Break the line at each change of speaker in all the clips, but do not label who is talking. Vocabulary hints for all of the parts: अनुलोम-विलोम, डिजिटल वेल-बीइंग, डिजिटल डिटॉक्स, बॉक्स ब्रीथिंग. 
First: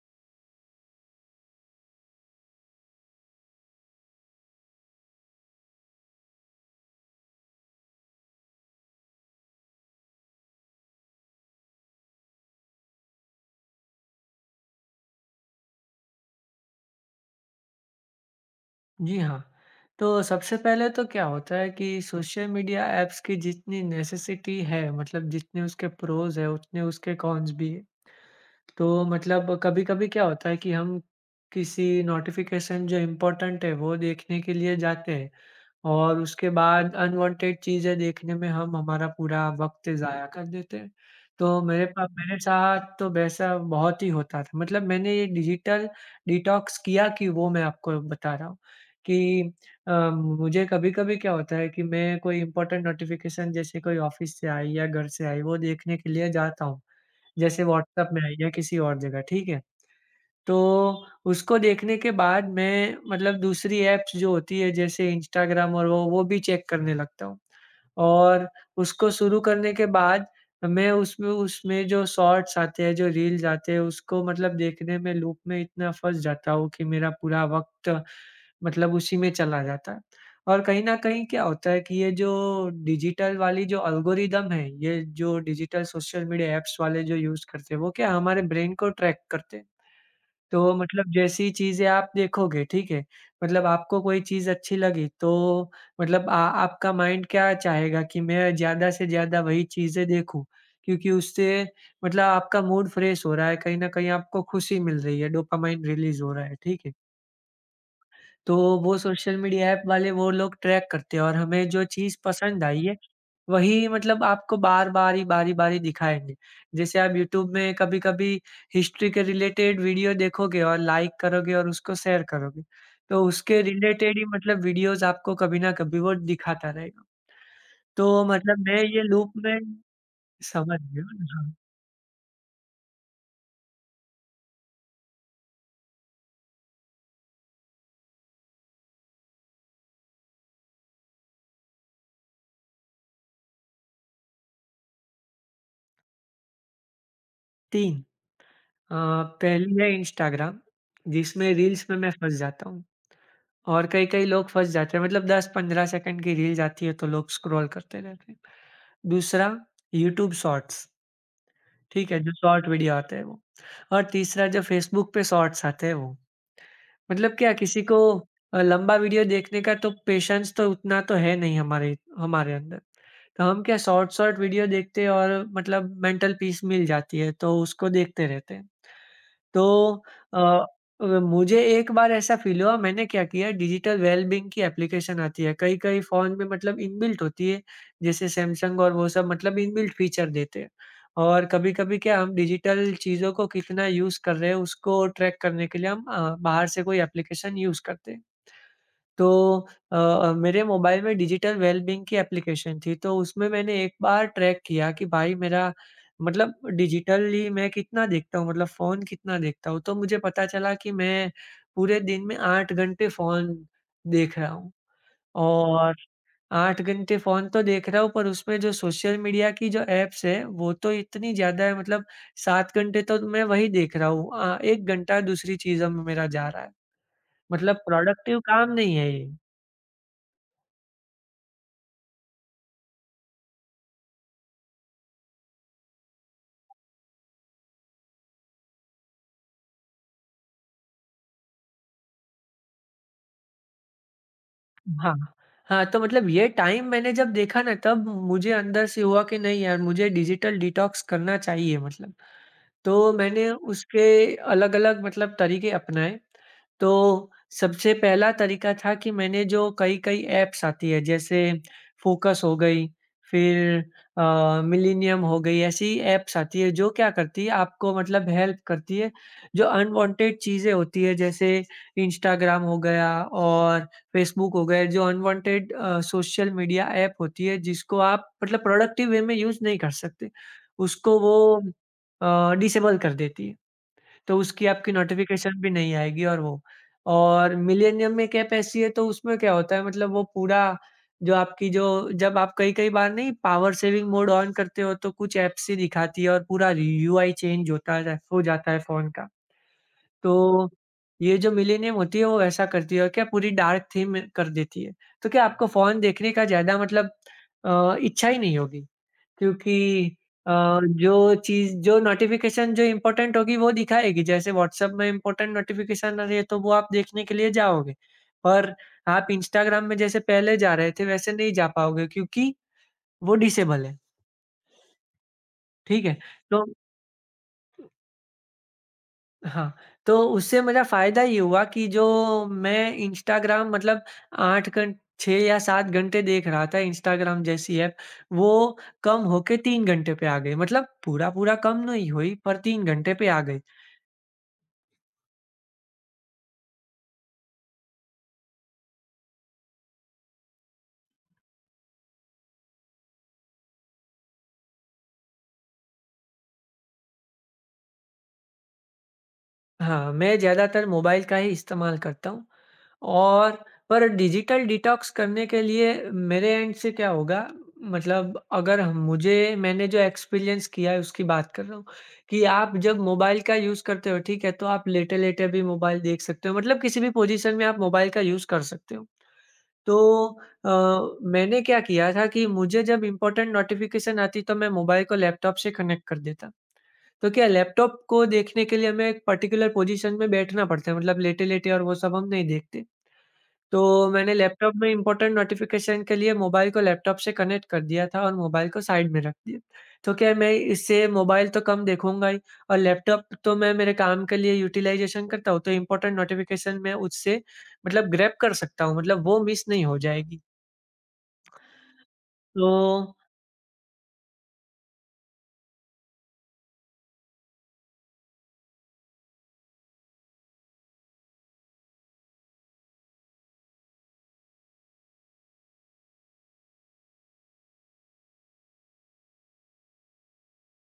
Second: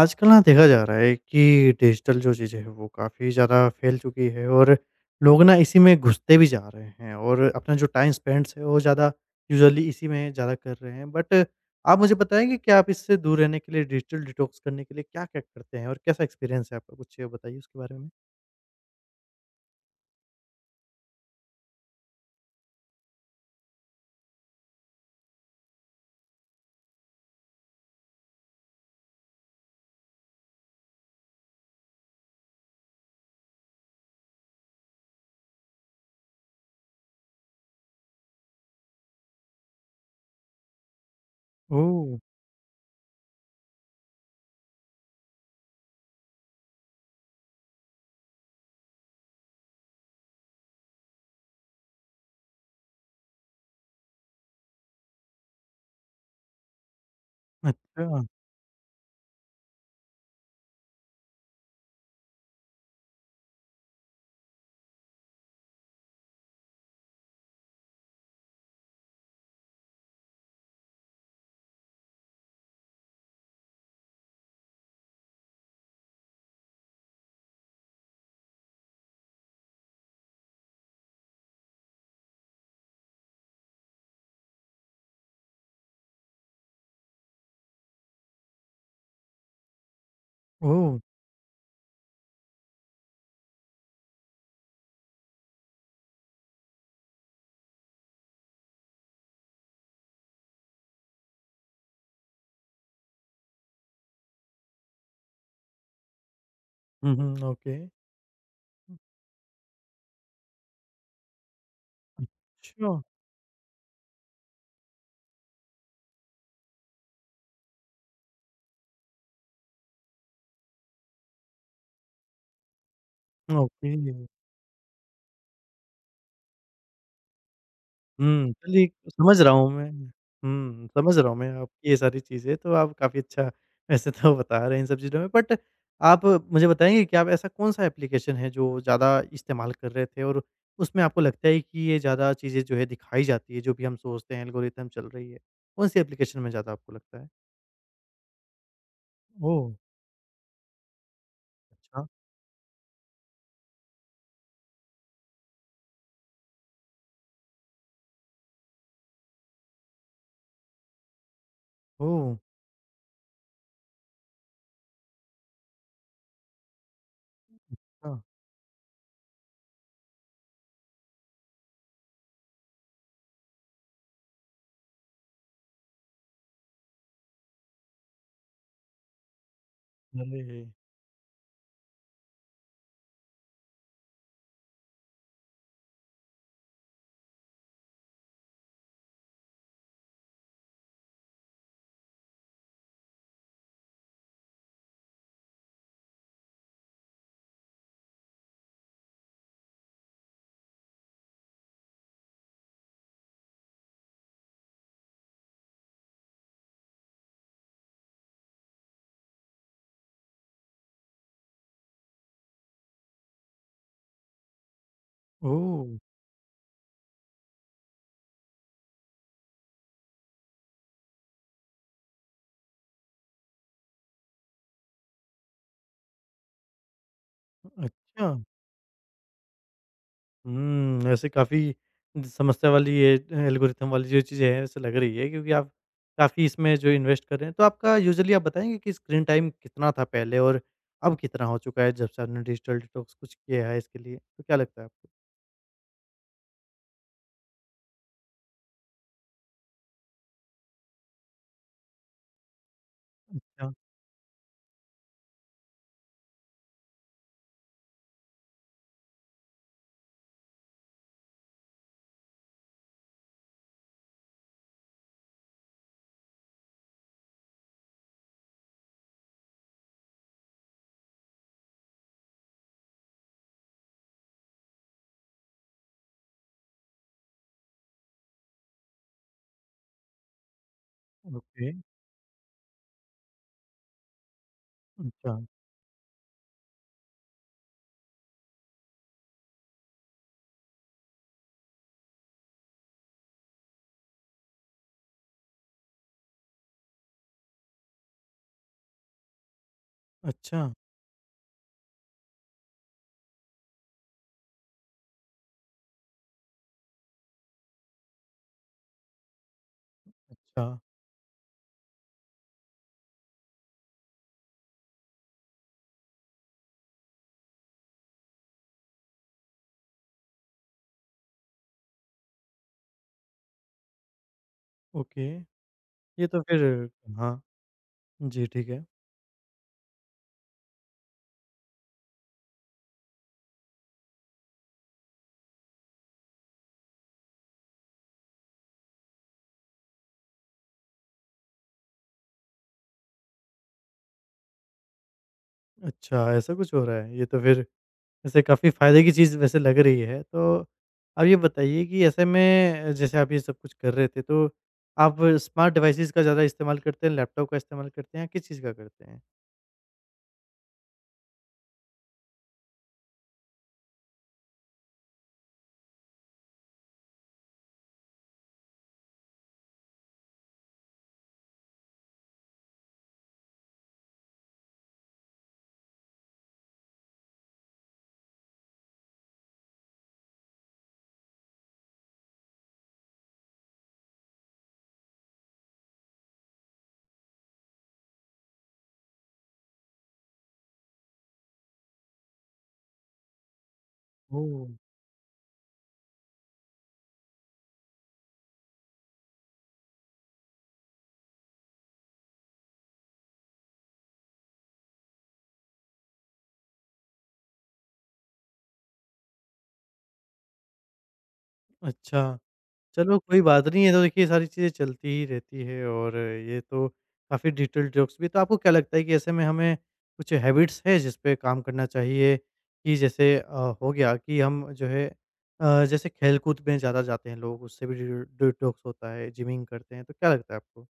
आजकल ना देखा जा रहा है कि digital जो चीज़ें हैं वो काफ़ी ज़्यादा फैल चुकी है और लोग ना इसी में घुसते भी जा रहे हैं और अपना जो टाइम स्पेंड्स है वो ज़्यादा यूजुअली इसी में ज़्यादा कर रहे हैं। बट आप मुझे बताएँगे कि आप इससे दूर रहने के लिए डिजिटल डिटॉक्स करने के लिए क्या-क्या करते हैं और कैसा एक्सपीरियंस है आपका? कुछ बताइए उसके बारे में?
जी हाँ, तो सबसे पहले तो क्या होता है कि सोशल मीडिया ऐप्स की जितनी नेसेसिटी है, मतलब जितने उसके प्रोज़ हैं, उतने उसके कॉन्स भी हैं। तो मतलब कभी-कभी क्या होता है कि हम किसी नोटिफ़िकेशन जो इम्पोर्टेंट है, वो देखने के लिए जाते हैं। और उसके बाद अनवांटेड चीज़ें देखने में हम हमारा पूरा वक़्त ज़ाया कर देते हैं। तो
ओह!
मेरे साथ तो वैसा बहुत ही होता था। मतलब मैंने ये डिजिटल डिटॉक्स किया, कि वो मैं आपको बता रहा हूँ कि मुझे कभी-कभी क्या होता है कि मैं कोई इम्पोर्टेंट नोटिफ़िकेशन, जैसे कोई ऑफ़िस से आई या घर से आई, वो देखने के लिए जाता हूँ। जैसे व्हाट्सएप में
अच्छा।
आई या किसी और जगह, ठीक है? तो उसको देखने के बाद मैं मतलब दूसरी ऐप्स जो होती है, जैसे इंस्टाग्राम, और वो भी चेक करने लगता हूँ। और उसको शुरू करने के बाद मैं उसमें उसमें जो शॉर्ट्स आते हैं, जो रील्स आते हैं, उसको मतलब देखने में लूप में इतना फँस जाता हूँ कि मेरा पूरा वक़्त मतलब उसी में चला जाता है। और कहीं न कहीं क्या होता है कि ये जो डिजिटल वाली जो एल्गोरिदम है, ये जो डिजिटल सोशल मीडिया ऐप्स वाले जो यूज़ करते हैं, वो क्या हमारे ब्रेन को ट्रैक करते हैं। तो
ओह!
मतलब जैसी चीज़ें आप देखोगे, ठीक है? मतलब आपको कोई चीज़ अच्छी लगी, तो मतलब आ आपका माइंड क्या चाहेगा कि मैं ज़्यादा से ज़्यादा वही चीज़ें देखूँ, क्योंकि उससे मतलब आपका मूड फ्रेश हो रहा है, कहीं न कहीं आपको खुशी मिल रही है, डोपामाइन रिलीज़ हो रहा है, ठीक है?
हुँ, हुँ। ओके।
तो वो सोशल मीडिया ऐप वाले, वो लोग ट्रैक करते हैं, और हमें जो चीज़ पसंद आई
अच्छा।
है, वही मतलब आपको बार-बार ही, बारी-बारी दिखाएँगे। जैसे आप यूट्यूब में कभी-कभी हिस्ट्री के रिलेटेड वीडियो देखोगे और लाइक करोगे और उसको शेयर करोगे, तो उसके
ओके।
रिलेटेड ही मतलब वीडियोज़ आपको कभी ना कभी वो दिखाता रहेगा। तो
हुँ,
मतलब मैं
चलिए
ये लूप
समझ रहा
में
हूँ मैं।
समझ
हुँ,
गया।
समझ रहा हूँ मैं
हाँ।
आपकी ये सारी चीज़ें, तो आप काफ़ी अच्छा वैसे तो बता रहे हैं इन सब चीज़ों में। बट आप मुझे बताएँगे कि आप ऐसा कौन-सा एप्लीकेशन है जो ज़्यादा इस्तेमाल कर रहे थे और उसमें आपको लगता है कि ये ज़्यादा चीज़ें जो है दिखाई जाती है, जो भी हम सोचते हैं एल्गोरिथम चल रही है? कौन-सी एप्लीकेशन में ज़्यादा आपको लगता है?
3, अ,
ओह!
पहली है इंस्टाग्राम, जिसमें रील्स में
अच्छा।
मैं फँस जाता हूँ। और कई-कई लोग फँस जाते हैं, मतलब 10-15 सेकंड की रील्स आती है, तो लोग स्क्रॉल करते रहते हैं। दूसरा, यूट्यूब शॉर्ट्स, ठीक है? जो
ओह!
शॉर्ट वीडियो आते हैं, वो। और तीसरा, जो फेसबुक पे शॉर्ट्स आते हैं, वो। मतलब क्या, किसी को
हाँ।
लंबा वीडियो देखने का तो पेशेंस तो उतना तो है नहीं हमारे हमारे अंदर। तो हम क्या शॉर्ट-शॉर्ट वीडियो देखते हैं, और मतलब मेंटल पीस मिल जाती है, तो उसको देखते रहते हैं। तो अ
अरे!
मुझे एक बार ऐसा फ़ील हुआ, मैंने क्या किया, डिजिटल वेल-बीइंग की एप्लीकेशन आती है, कई-कई फ़ोन में मतलब इनबिल्ट होती है, जैसे सैमसंग और वो सब मतलब इनबिल्ट फीचर देते हैं। और कभी-कभी क्या, हम डिजिटल चीज़ों को कितना यूज़ कर रहे हैं उसको ट्रैक करने के लिए हम बाहर से कोई एप्लीकेशन यूज़ करते हैं। तो मेरे मोबाइल में डिजिटल वेलबींग की एप्लीकेशन थी, तो उसमें मैंने एक बार ट्रैक किया कि भाई, मेरा मतलब डिजिटली मैं कितना देखता हूँ, मतलब फ़ोन कितना देखता हूँ, तो मुझे पता चला कि मैं पूरे दिन में 8 घंटे फ़ोन देख रहा हूँ।
ओह!
और 8 घंटे फ़ोन तो देख रहा हूँ, पर उसमें जो सोशल मीडिया की जो ऐप्स है, वो तो इतनी ज़्यादा है, मतलब 7 घंटे तो मैं वही देख रहा हूँ। 1 घंटा दूसरी चीज़ों में मेरा जा रहा है, मतलब
अच्छा।
प्रोडक्टिव काम नहीं है ये।
हुँ, ऐसे काफ़ी समस्या वाली ये एल्गोरिथम वाली जो चीज़ें हैं ऐसे लग रही है क्योंकि आप काफ़ी इसमें जो इन्वेस्ट कर रहे हैं। तो आपका यूजुअली आप बताएँगे कि स्क्रीन टाइम कितना था पहले और अब कितना हो चुका है जब से आपने डिजिटल डिटॉक्स कुछ किया है इसके लिए? तो क्या लगता है आपको?
हाँ, हाँ, तो मतलब ये टाइम मैंने जब देखा ना, तब मुझे अंदर से हुआ कि नहीं यार, मुझे डिजिटल डिटॉक्स करना चाहिए मतलब। तो मैंने
अच्छा,
उसके अलग-अलग मतलब तरीके अपनाए। तो सबसे पहला तरीका था कि मैंने जो कई-कई ऐप्स आती है, जैसे फ़ोकस हो गई, फिर अ, मिलेनियम हो गई, ऐसी ऐप्स आती है जो क्या करती है, आपको मतलब हेल्प करती है, जो अनवांटेड चीज़ें होती है, जैसे इंस्टाग्राम हो गया और फ़ेसबुक हो गया, जो अनवांटेड सोशल मीडिया ऐप होती है जिसको आप मतलब प्रोडक्टिव वे में यूज़ नहीं कर सकते। उसको वो
ओके,
डिसेबल कर देती है। तो उसकी आपकी
अच्छा।
नोटिफ़िकेशन भी नहीं आएगी, और मिलेनियम में कैप ऐसी है, तो उसमें क्या होता है, मतलब वो पूरा जो आपकी जो, जब आप कई-कई बार नहीं पावर सेविंग मोड ऑन करते हो, तो कुछ ऐप्स ही दिखाती है और पूरा यूआई चेंज होता है हो जाता है फ़ोन का।
अच्छा,
तो ये जो मिलेनियम होती है वो ऐसा करती है, और क्या पूरी डार्क थीम कर देती है। तो क्या आपको फ़ोन देखने का ज़्यादा मतलब इच्छा ही नहीं होगी। क्योंकि
अच्छा,
जो चीज़, जो नोटिफ़िकेशन जो इम्पोर्टेंट होगी, वो दिखाएगी, जैसे व्हाट्सएप में इम्पोर्टेंट नोटिफ़िकेशन आ रही है, तो वो आप देखने के लिए जाओगे। पर आप इंस्टाग्राम में जैसे पहले जा रहे थे वैसे नहीं जा पाओगे, क्योंकि वो डिसेबल है,
ओके।
ठीक है?
ये तो फिर
तो
हाँ, जी ठीक है।
हाँ, तो उससे मेरा फ़ायदा ये हुआ कि जो मैं इंस्टाग्राम मतलब 8 घंट 6 या 7 घंटे देख रहा था इंस्टाग्राम जैसी ऐप, वो कम होके 3 घंटे पे आ गई, मतलब पूरा-पूरा कम नहीं हुई, पर 3 घंटे पे आ गई।
अच्छा, ऐसा कुछ हो रहा है। ये तो फिर वैसे काफ़ी फ़ायदे की चीज़ वैसे लग रही है। तो आप ये बताइए कि ऐसे में जैसे आप ये सब कुछ कर रहे थे, तो आप स्मार्ट डिवाइसेज़ का ज़्यादा इस्तेमाल करते हैं, लैपटॉप का इस्तेमाल करते हैं या किस चीज़ का करते हैं?
हाँ, मैं ज़्यादातर मोबाइल का ही इस्तेमाल करता हूँ। और पर डिजिटल डिटॉक्स करने के लिए मेरे एंड से क्या होगा, मतलब अगर हम मुझे मैंने जो एक्सपीरियंस किया है उसकी बात कर रहा हूँ, कि आप जब मोबाइल का यूज़ करते हो, ठीक है, तो आप लेटे-लेटे भी मोबाइल देख सकते हो, मतलब किसी भी पोजीशन में आप मोबाइल का यूज़ कर सकते हो। तो अ, मैंने क्या किया था कि मुझे जब इम्पोर्टेंट नोटिफ़िकेशन आती, तो मैं मोबाइल को लैपटॉप से कनेक्ट कर देता, तो क्या, लैपटॉप को देखने के लिए हमें एक पर्टिकुलर पोजीशन में बैठना पड़ता है, मतलब लेटे-लेटे और वो सब हम नहीं देखते। तो मैंने
ओह!
लैपटॉप में इम्पोर्टेंट नोटिफ़िकेशन के लिए मोबाइल को लैपटॉप से कनेक्ट कर दिया था, और मोबाइल को साइड में रख दिया। तो क्या, मैं इससे मोबाइल तो कम देखूँगा ही, और लैपटॉप तो मैं मेरे काम के लिए यूटिलाइज़ेशन करता हूँ, तो इम्पोर्टेंट नोटिफ़िकेशन मैं उससे मतलब ग्रैब कर सकता हूँ, मतलब वो मिस नहीं हो जाएगी।
अच्छा।
तो
चलो कोई बात नहीं है तो देखिए ये सारी चीज़ें चलती ही रहती है और ये तो काफ़ी डिटेल्ड जोक्स भी तो आपको क्या लगता है कि ऐसे में हमें कुछ हैबिट्स है जिस पे काम करना चाहिए कि जैसे हो गया कि हम जो है जैसे खेलकूद में ज़्यादा जाते हैं लोग उससे भी डिटॉक्स होता है जिमिंग करते हैं तो क्या लगता है आपको?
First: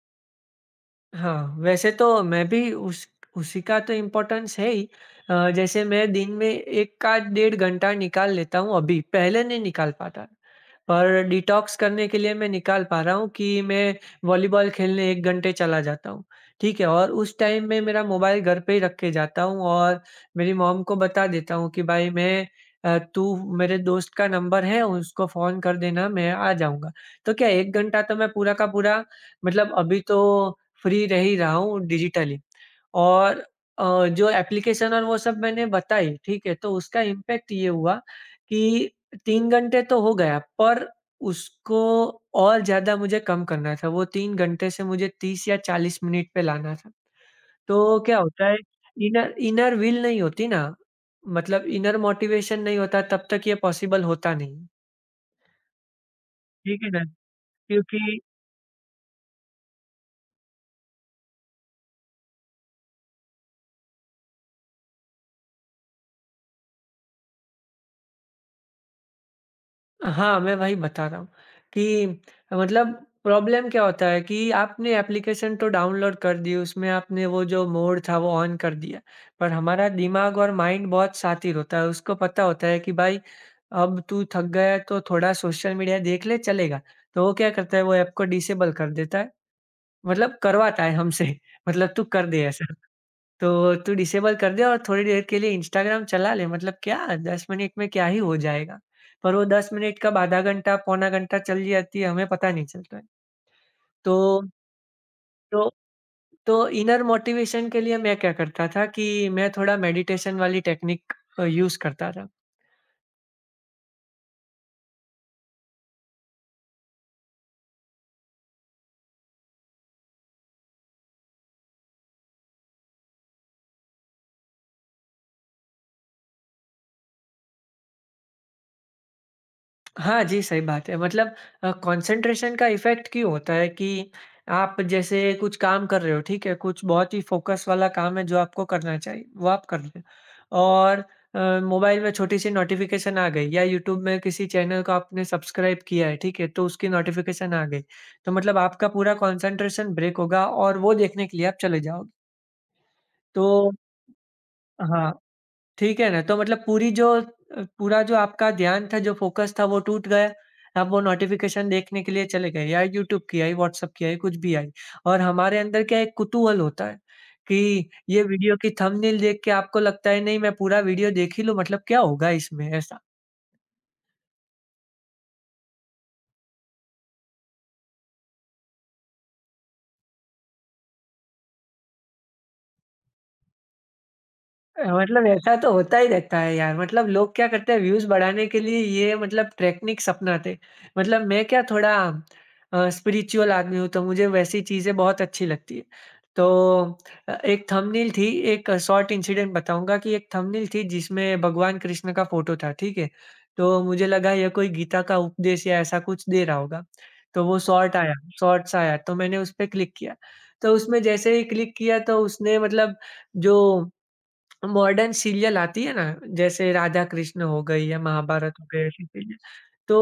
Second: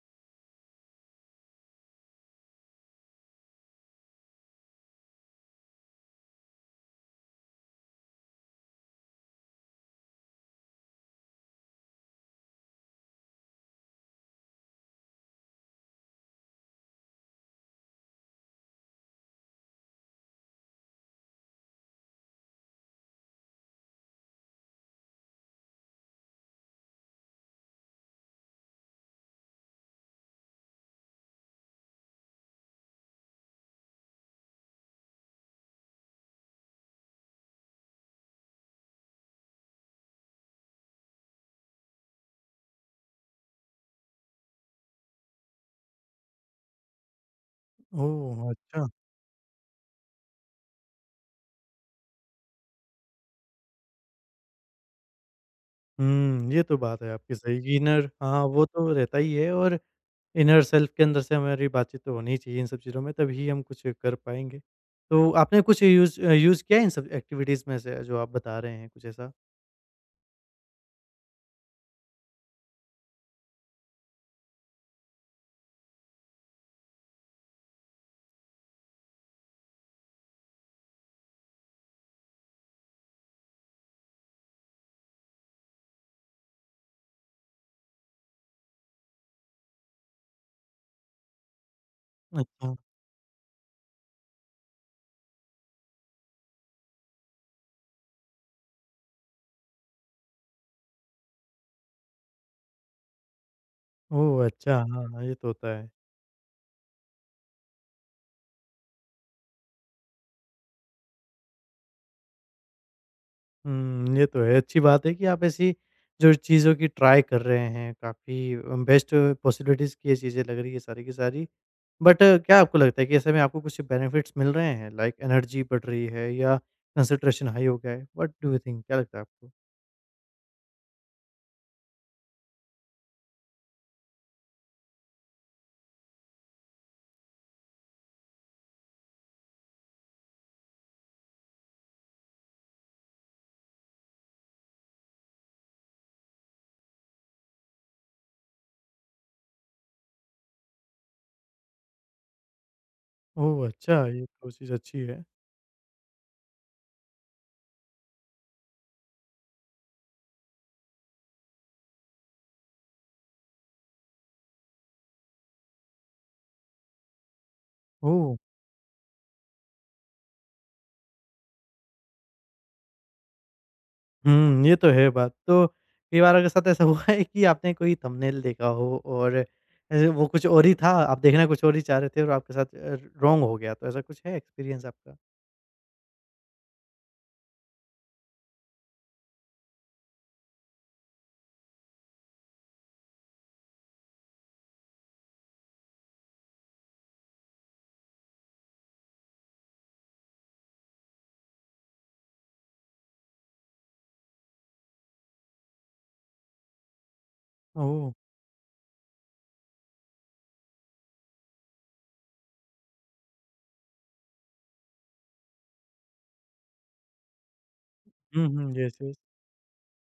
हाँ, वैसे तो मैं भी उस उसी का तो इम्पोर्टेंस है ही। जैसे मैं दिन में 1 का डेढ़ घंटा निकाल लेता हूँ अभी, पहले नहीं निकाल पाता। पर डिटॉक्स करने के लिए मैं निकाल पा रहा हूँ, कि मैं वॉलीबॉल खेलने 1 घंटे चला जाता हूँ, ठीक है? और उस टाइम में मेरा मोबाइल घर पे ही रख के जाता हूँ, और मेरी मॉम को बता देता हूँ कि भाई, तू, मेरे दोस्त का नंबर है, उसको फ़ोन कर देना, मैं आ जाऊँगा। तो क्या, 1 घंटा तो मैं पूरा का पूरा मतलब अभी तो फ्री रह ही रहा हूँ डिजिटली। और जो एप्लीकेशन और वो सब मैंने बताई, ठीक है? तो उसका इम्पैक्ट ये हुआ कि 3 घंटे तो हो गया, पर उसको और ज़्यादा मुझे कम करना था। वो 3 घंटे से मुझे 30 या 40 मिनट पे लाना था। तो क्या होता
ओह!
है,
अच्छा।
इनर इनर व्हील नहीं होती ना, मतलब इनर मोटिवेशन नहीं होता, तब तक ये पॉसिबल होता नहीं है।
हुँ, ये तो
ठीक है
बात
ना?
है आपकी सही कि
क्योंकि
इनर हाँ, वो तो रहता ही है और इनर सेल्फ के अंदर से हमारी बातचीत तो होनी ही चाहिए इन सब चीज़ों में, तभी हम कुछ कर पाएँगे। तो आपने कुछ यूज़ यूज़ किया है इन सब एक्टिविटीज़ में से जो आप बता रहे हैं, कुछ ऐसा?
हाँ, मैं वही बता रहा हूँ कि मतलब प्रॉब्लम क्या होता है कि आपने एप्लीकेशन तो डाउनलोड कर दी, उसमें आपने वो जो मोड था वो ऑन कर दिया। पर हमारा दिमाग और माइंड बहुत शातिर होता है, उसको पता होता है कि भाई, अब तू थक गया है, तो थोड़ा सोशल मीडिया देख ले, चलेगा। तो वो क्या करता है, वो ऐप को डिसेबल कर देता है, मतलब करवाता है हमसे मतलब तू कर दे ऐसा।
अच्छा।
तो तू डिसेबल कर दे और थोड़ी देर के लिए इंस्टाग्राम चला ले, मतलब क्या, 10 मिनट में क्या ही हो जाएगा। पर वो 10 मिनट कब आधा घंटा, पौना घंटा चली जाती है, हमें पता नहीं चलता है। तो
ओह! अच्छा, हाँ, हाँ, ये तो
तो
होता है।
तो इनर मोटिवेशन के लिए मैं क्या करता था कि मैं थोड़ा मेडिटेशन वाली टेक्निक यूज़ करता था।
हुँ, ये तो है, अच्छी बात है कि आप ऐसी जो चीज़ों की ट्राई कर रहे हैं, काफ़ी बेस्ट पॉसिबिलिटीज़ की ये चीज़ें लग रही है सारी की सारी। बट क्या आपको लगता है कि ऐसे में आपको कुछ बेनिफिट्स मिल रहे हैं, लाइक एनर्जी बढ़ रही है या कंसंट्रेशन हाई हो गया है? व्हाट डू यू थिंक क्या लगता है आपको?
हाँ जी, सही बात है। मतलब कंसंट्रेशन का इफ़ेक्ट क्यों होता है कि आप जैसे कुछ काम कर रहे हो, ठीक है? कुछ बहुत ही फ़ोकस वाला काम है जो आपको करना चाहिए, वो आप कर रहे हो, और मोबाइल में छोटी-सी नोटिफ़िकेशन आ गई, या यूट्यूब में किसी चैनल को आपने सब्सक्राइब किया है, ठीक है? तो उसकी नोटिफ़िकेशन आ गई। तो मतलब आपका पूरा कंसंट्रेशन ब्रेक होगा, और वो देखने के लिए आप चले जाओगे।
ओह!
तो
अच्छा, ये तो चीज़ अच्छी
हाँ,
है।
ठीक है ना, तो मतलब पूरा जो आपका ध्यान था, जो फ़ोकस था, वो टूट गया। आप वो नोटिफ़िकेशन देखने के लिए चले गए, या यूट्यूब की आई, व्हाट्सएप की आई, कुछ भी आई। और हमारे अंदर क्या, एक कुतूहल होता है कि ये
ओह!
वीडियो की थंबनेल देख के आपको लगता है, नहीं, मैं पूरा वीडियो देख ही लूँ, मतलब क्या होगा इसमें ऐसा?
हुँ, ये तो है बात। तो कई बार आपके साथ ऐसा हुआ है कि आपने कोई थंबनेल देखा हो और वो कुछ और ही था, आप देखना कुछ और ही चाह रहे थे और आपके साथ रॉन्ग हो गया, तो ऐसा कुछ है एक्सपीरियंस आपका?
मतलब ऐसा तो होता ही रहता है यार। मतलब लोग क्या करते हैं व्यूज़ बढ़ाने के लिए ये मतलब टेक्निक्स अपनाते हैं। मतलब मैं क्या थोड़ा स्पिरिचुअल आदमी हूँ, तो मुझे वैसी चीज़ें बहुत अच्छी लगती है। तो एक थंबनेल थी, एक शॉर्ट इंसिडेंट बताऊँगा कि एक थंबनेल थी जिसमें भगवान कृष्ण का फ़ोटो था, ठीक है? तो मुझे लगा ये कोई गीता का उपदेश या ऐसा कुछ दे रहा होगा। तो वो शॉर्ट
ओह!
आया शॉर्ट्स आया, तो मैंने उस पे क्लिक किया। तो उसमें जैसे ही क्लिक किया तो उसने मतलब जो मॉडर्न सीरियल आती है ना, जैसे राधा कृष्ण हो गई या
हुँ,
महाभारत हो
हुँ,
गए
येस,
ऐसी
येस।
सीरियल, तो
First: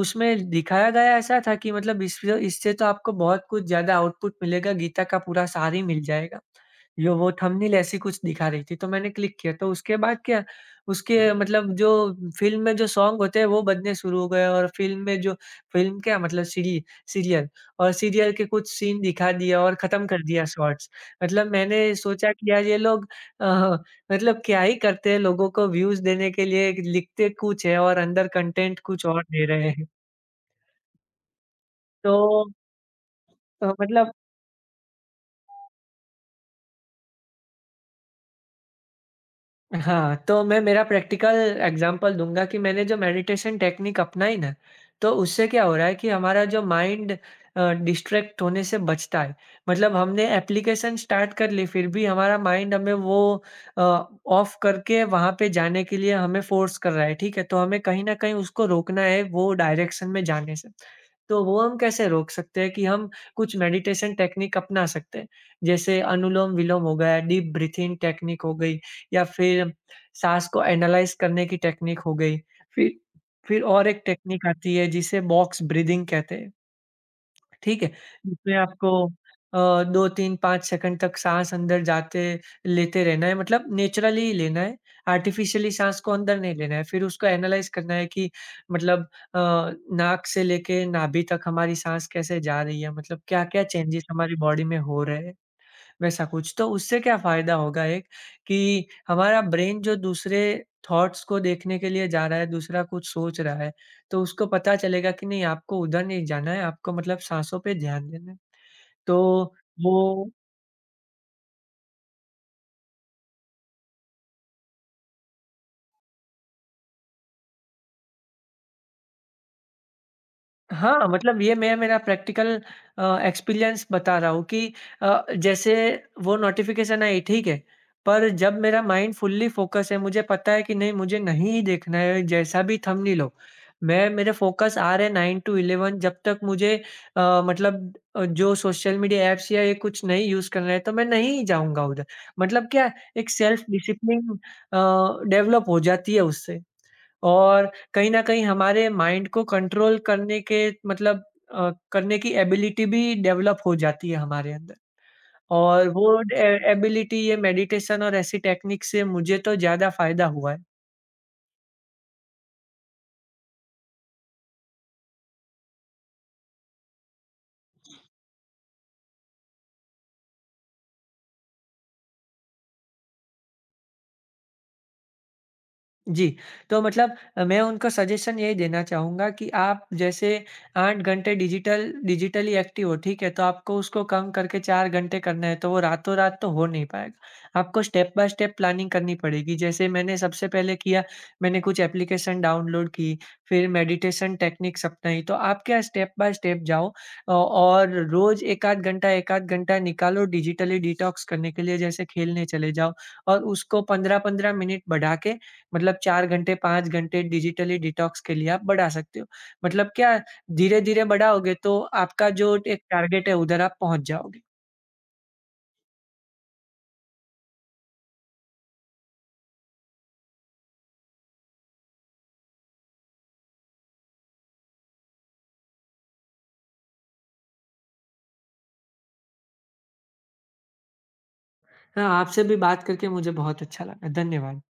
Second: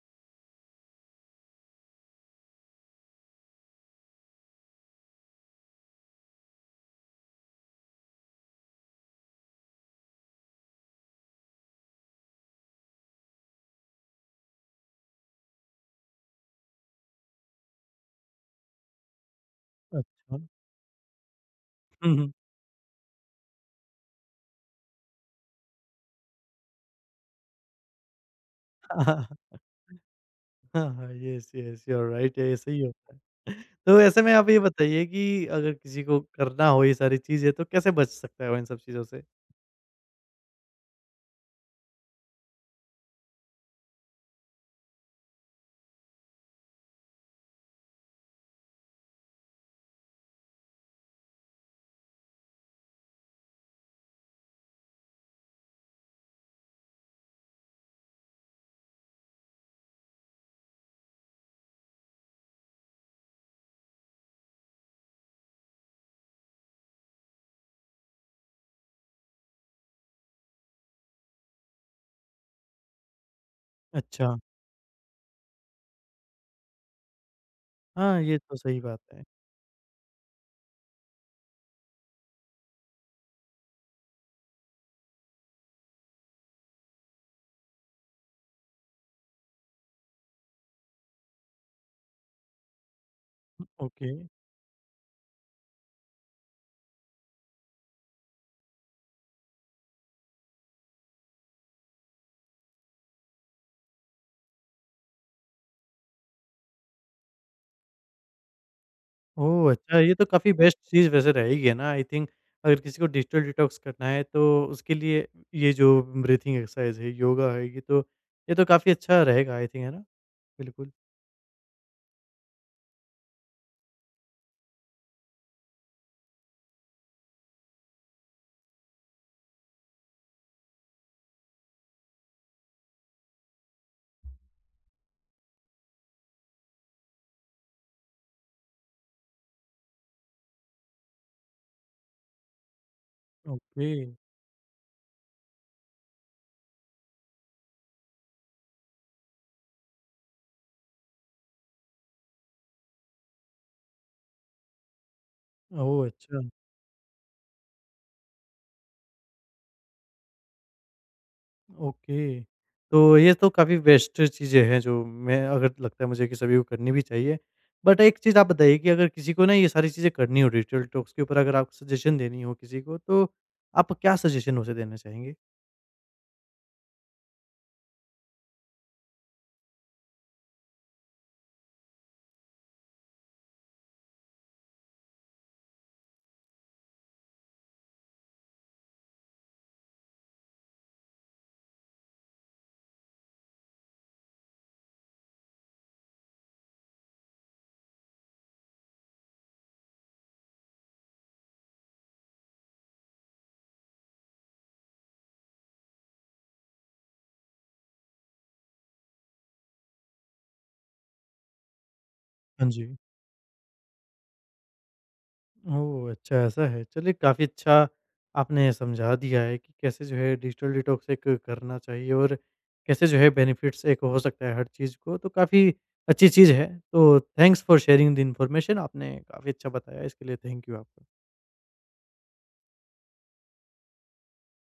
उसमें दिखाया गया ऐसा था कि मतलब इस इससे तो आपको बहुत कुछ ज़्यादा आउटपुट मिलेगा, गीता का पूरा सार ही मिल जाएगा। जो वो थंबनेल ऐसी कुछ दिखा रही थी, तो मैंने क्लिक किया, तो उसके बाद क्या, उसके मतलब जो फ़िल्म में जो सॉन्ग होते हैं वो बजने शुरू हो गए और फ़िल्म में जो फ़िल्म क्या मतलब सीरी सीरियल और सीरियल के कुछ सीन दिखा दिया और ख़त्म कर
अच्छा।
दिया शॉर्ट्स। मतलब मैंने
हुँ,
सोचा
हुँ।
कि यार ये लोग अ, मतलब क्या ही करते हैं, लोगों को व्यूज़ देने के लिए लिखते कुछ है और अंदर कंटेंट कुछ और दे रहे हैं।
हाँ, हाँ, yes, yes, you are right,
तो
ऐसा ही होता है।
अ,
तो
मतलब
ऐसे में आप ये बताइए कि अगर किसी को करना हो ये सारी चीज़ें, तो कैसे बच सकता है वो इन सब चीज़ों से?
हाँ, तो मैं मेरा प्रैक्टिकल एग्ज़ाम्पल दूँगा कि मैंने जो मेडिटेशन टेक्निक अपनाई ना, तो उससे क्या हो रहा है कि हमारा जो माइंड डिस्ट्रैक्ट होने से बचता है। मतलब हमने एप्लीकेशन स्टार्ट कर ली, फिर भी हमारा माइंड हमें वो अ, ऑफ करके वहाँ पे जाने के लिए हमें फ़ोर्स कर रहा है, ठीक है? तो हमें कहीं न कहीं उसको रोकना है वो डायरेक्शन में जाने से। तो वो हम कैसे रोक सकते हैं कि हम कुछ मेडिटेशन टेक्निक अपना सकते हैं। जैसे अनुलोम-विलोम हो गया, डीप ब्रीथिंग टेक्निक हो गई। या फिर साँस को एनालाइज़ करने की टेक्निक हो गई। फिर फिर और एक
अच्छा।
टेक्निक आती है जिसे बॉक्स ब्रीथिंग कहते हैं, ठीक है?
हाँ, ये
जिसमें
तो सही
आपको
बात है।
2, 3, 5 सेकंड तक साँस अंदर जाते लेते रहना है मतलब नेचुरली ही लेना है, आर्टिफ़िशियली साँस को अंदर नहीं लेना है। फिर उसको एनालाइज़ करना है कि मतलब अ, नाक से लेके नाभि तक हमारी साँस कैसे जा रही है, मतलब क्या-क्या चेंजेज़
ओके।
हमारी बॉडी में हो रहे हैं। वैसा कुछ। तो उससे क्या फ़ायदा होगा एक कि हमारा ब्रेन जो दूसरे थॉट्स को देखने के लिए जा रहा है, दूसरा कुछ सोच रहा है, तो उसको पता चलेगा कि नहीं आपको उधर नहीं जाना है, आपको मतलब साँसों पे ध्यान देना है। तो
ओह!
वो
अच्छा, ये तो काफ़ी बेस्ट चीज़ वैसे रहेगी, है ना? आई थिंक अगर किसी को डिजिटल डिटॉक्स करना है तो उसके लिए ये जो ब्रीथिंग एक्सरसाइज है, योगा है, ये तो काफ़ी अच्छा रहेगा आई थिंक, है ना? बिल्कुल।
हाँ, मतलब ये मैं मेरा प्रैक्टिकल एक्सपीरियंस बता रहा हूँ कि जैसे वो नोटिफ़िकेशन आई, ठीक है। पर जब मेरा माइंड फुल्ली फ़ोकस है, मुझे पता है कि नहीं मुझे नहीं ही देखना है जैसा भी थंबनेल हो। मैं मेरे फ़ोकस आ रहे 9 टू 11 जब तक मुझे अ, मतलब अ, जो सोशल मीडिया ऐप्स या ये कुछ नहीं यूज़ करना है तो मैं नहीं जाऊँगा उधर। मतलब क्या एक सेल्फ
ओके।
डिसिप्लिन डेवलप हो जाती है उससे। और कहीं न कहीं हमारे माइंड को कंट्रोल करने के मतलब अ, करने की एबिलिटी भी डेवलप हो जाती है हमारे अंदर और वो
ओह! अच्छा,
ए एबिलिटी ये मेडिटेशन और ऐसी टेक्निक से मुझे तो ज़्यादा फ़ायदा हुआ है।
ओके। तो ये तो काफ़ी बेस्ट चीज़ें हैं जो मैं अगर लगता है मुझे कि सभी को करनी भी चाहिए। बट एक चीज़ आप बताइए कि अगर किसी को ना ये सारी चीज़ें करनी हो डिजिटल डिटॉक्स के ऊपर अगर आप सजेशन देनी हो किसी को, तो आप क्या सजेशन उसे देना चाहेंगे?
जी, तो मैं उनको सजेशन यही देना चाहूँगा कि आप जैसे 8 घंटे डिजिटली एक्टिव हो, ठीक है? तो आपको उसको कम करके 4 घंटे करना है, तो वो रातों-रात तो हो नहीं पाएगा। आपको स्टेप बाय स्टेप प्लानिंग करनी पड़ेगी। जैसे मैंने सबसे पहले किया, मैंने कुछ एप्लीकेशन डाउनलोड की, फिर मेडिटेशन टेक्निक्स अपनाई। तो आप क्या स्टेप बाय स्टेप जाओ और रोज़ 1 आध घंटा 1 आध घंटा निकालो डिजिटली डिटॉक्स करने के लिए, जैसे खेलने चले जाओ और उसको 15-15 मिनट बढ़ा के मतलब 4 घंटे, 5 घंटे डिजिटली डिटॉक्स के लिए आप बढ़ा सकते हो। मतलब क्या धीरे-धीरे बढ़ाओगे तो आपका जो
हाँ
एक
जी।
टारगेट है उधर आप पहुँच जाओगे।
ओह! अच्छा ऐसा है। चलिए काफ़ी अच्छा आपने समझा दिया है कि कैसे जो है डिजिटल डिटॉक्स एक करना चाहिए और कैसे जो है बेनिफिट्स एक हो सकता है हर चीज़ को, तो काफ़ी अच्छी चीज़ है। तो thanks for sharing the information आपने काफ़ी अच्छा बताया, इसके लिए थैंक यू आपका।
हाँ, आपसे भी बात करके मुझे बहुत अच्छा लगा। धन्यवाद।